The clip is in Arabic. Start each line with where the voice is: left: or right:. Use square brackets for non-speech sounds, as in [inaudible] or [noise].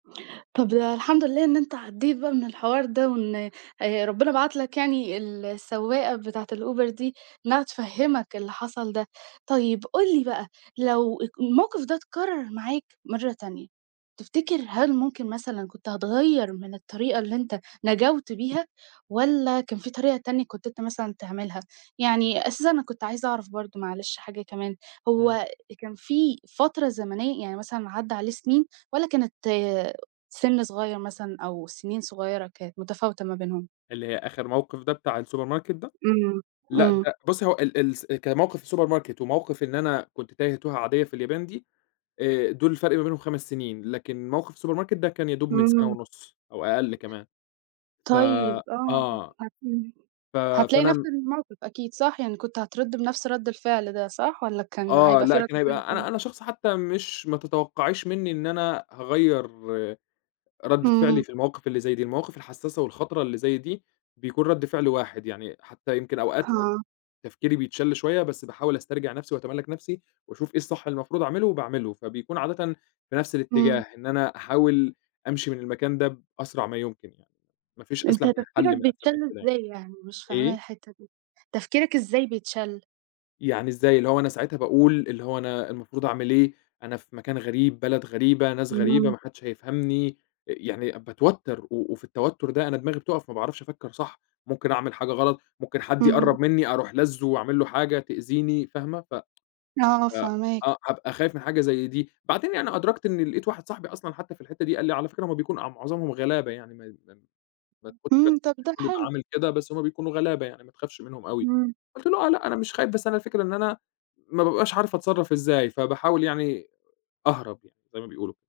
right: طَب الحمد لله، إن أنت عديت بقى من الحوار ده، وإن آآ ربنا بعت لك يعني ال السواقة بتاعة الأوبر دي إنّها تفهمك اللي حصل ده، طيّب قُل لي بقى لو الموقف ده اتكرر معاك مرّة تانية، تفتكر هل ممكن مثلًا كنت هتغيّر من الطريقة اللي أنت نجوْت بيها، والّا كان في طريقة تانية كنت أنت مثلًا تعملها؟ يعني أساسًا أنا كنت عايزة أعرف برضه معلش حاجة كمان
left: إمم.
right: هو كان في فترة زمنيّة يعني مثلًا عدّى عليه سنين، والّا كانت سن صغيّر مثلًا أو سنين صغيّرة كانت متفاوتة ما بينهم؟
left: اللي هي آخر موقف ده بتاع الSupermarket ده؟
right: إمم،
left: لأ
right: إمم.
left: ده بُصّي هو ال الس كموقف الSupermarket وموقف إن أنا كنت تايّه توهة عاديّة في اليابان دي آآ، دول الفرق ما بينهم 5 سنين لكن موقف الSupermarket ده كان يا دوب من سنة
right: إمم.
left: ونُص أو أقل كمان ف
right: طيب، آه،
left: آه.
right: أكيد،
left: ف
right: هتلاقي نفْس
left: فأنا
right: الموقف أكيد صح؟ يعني كنت هترد بنفْس رد الفعل ده صح، والّا كان
left: آه،
right: هيبقى في
left: لأ،
right: رد
left: كان
right: فعل
left: هيبقى أنا
right: تاني؟
left: أنا شخص حتّى مش ما تتوقعيش مِنّي إن أنا هاغيّر ردّة فعلي
right: إمم.
left: في المواقف اللي زي دي، المواقف الحساسة والخطرة اللي زي دي بيكون رد فعل واحد يعني، حتّى يمكن أوقات
right: ها.
left: تفكيري بيتشّل شويّة بس باحاول أسترجع نفْسي وأتملّك نفْسي وأشوف إيه الصح اللي المفروض أعمله وباعمله، فبيكون عادةً في نفْس
right: إمم.
left: الاتجاه إن أنا أحاول أمشي من المكان ده بأسرع ما يمكن يعني، ما فيش
right: أنت
left: أسلَم من
right: تفكيرك
left: حل من أسلم
right: بيتشّل
left: من كده يعني.
right: إزاي يعني؟ مش فاهماها
left: إيه؟
right: الحتّة، دي تفكيرك إزاي بيتشّل؟
left: يعني إزاي؟ اللي هو أنا ساعتها باقول اللي هو أنا المفروض أعمل إيه؟ أنا في مكان غريب بلد غريبة ناس غريبة
right: إمم.
left: ما حدش هيفهمني، يعني باتوتّر، و وفي التوتّر ده أنا دماغي بتقف ما باعرفش أفكّر صح ممكن أعمل حاجة غلط ممكن حد
right: إمم.
left: يقرب مِنّي أروح لازُّه وأعملّه حاجة تأذيني، فاهمة ف
right: آه،
left: ف
right: فاهماك.
left: آه، هابقى خايف من حاجة زي دي بعدين يعني أدركت إن لقيت واحد صاحبي أصلًا حتّى في الحتّة دي، قال لي: "على فكرة هُم بيكون معظمهم غلابة يعني [unintelligible] ما ما
right: إمم. طَب ده
left: بيبقى
right: حلو.
left: عامل كده بس هُم بيكونوا غلابة يعني ما تخافش منهم أوي،"
right: إمم.
left: قُلت له: "آه لأ أنا مش خايف بس أنا الفكرة إن أنا ما بابقاش عارف أتصرّف إزاي فباحاول يعني أهرب يعني زي ما بيقولوا."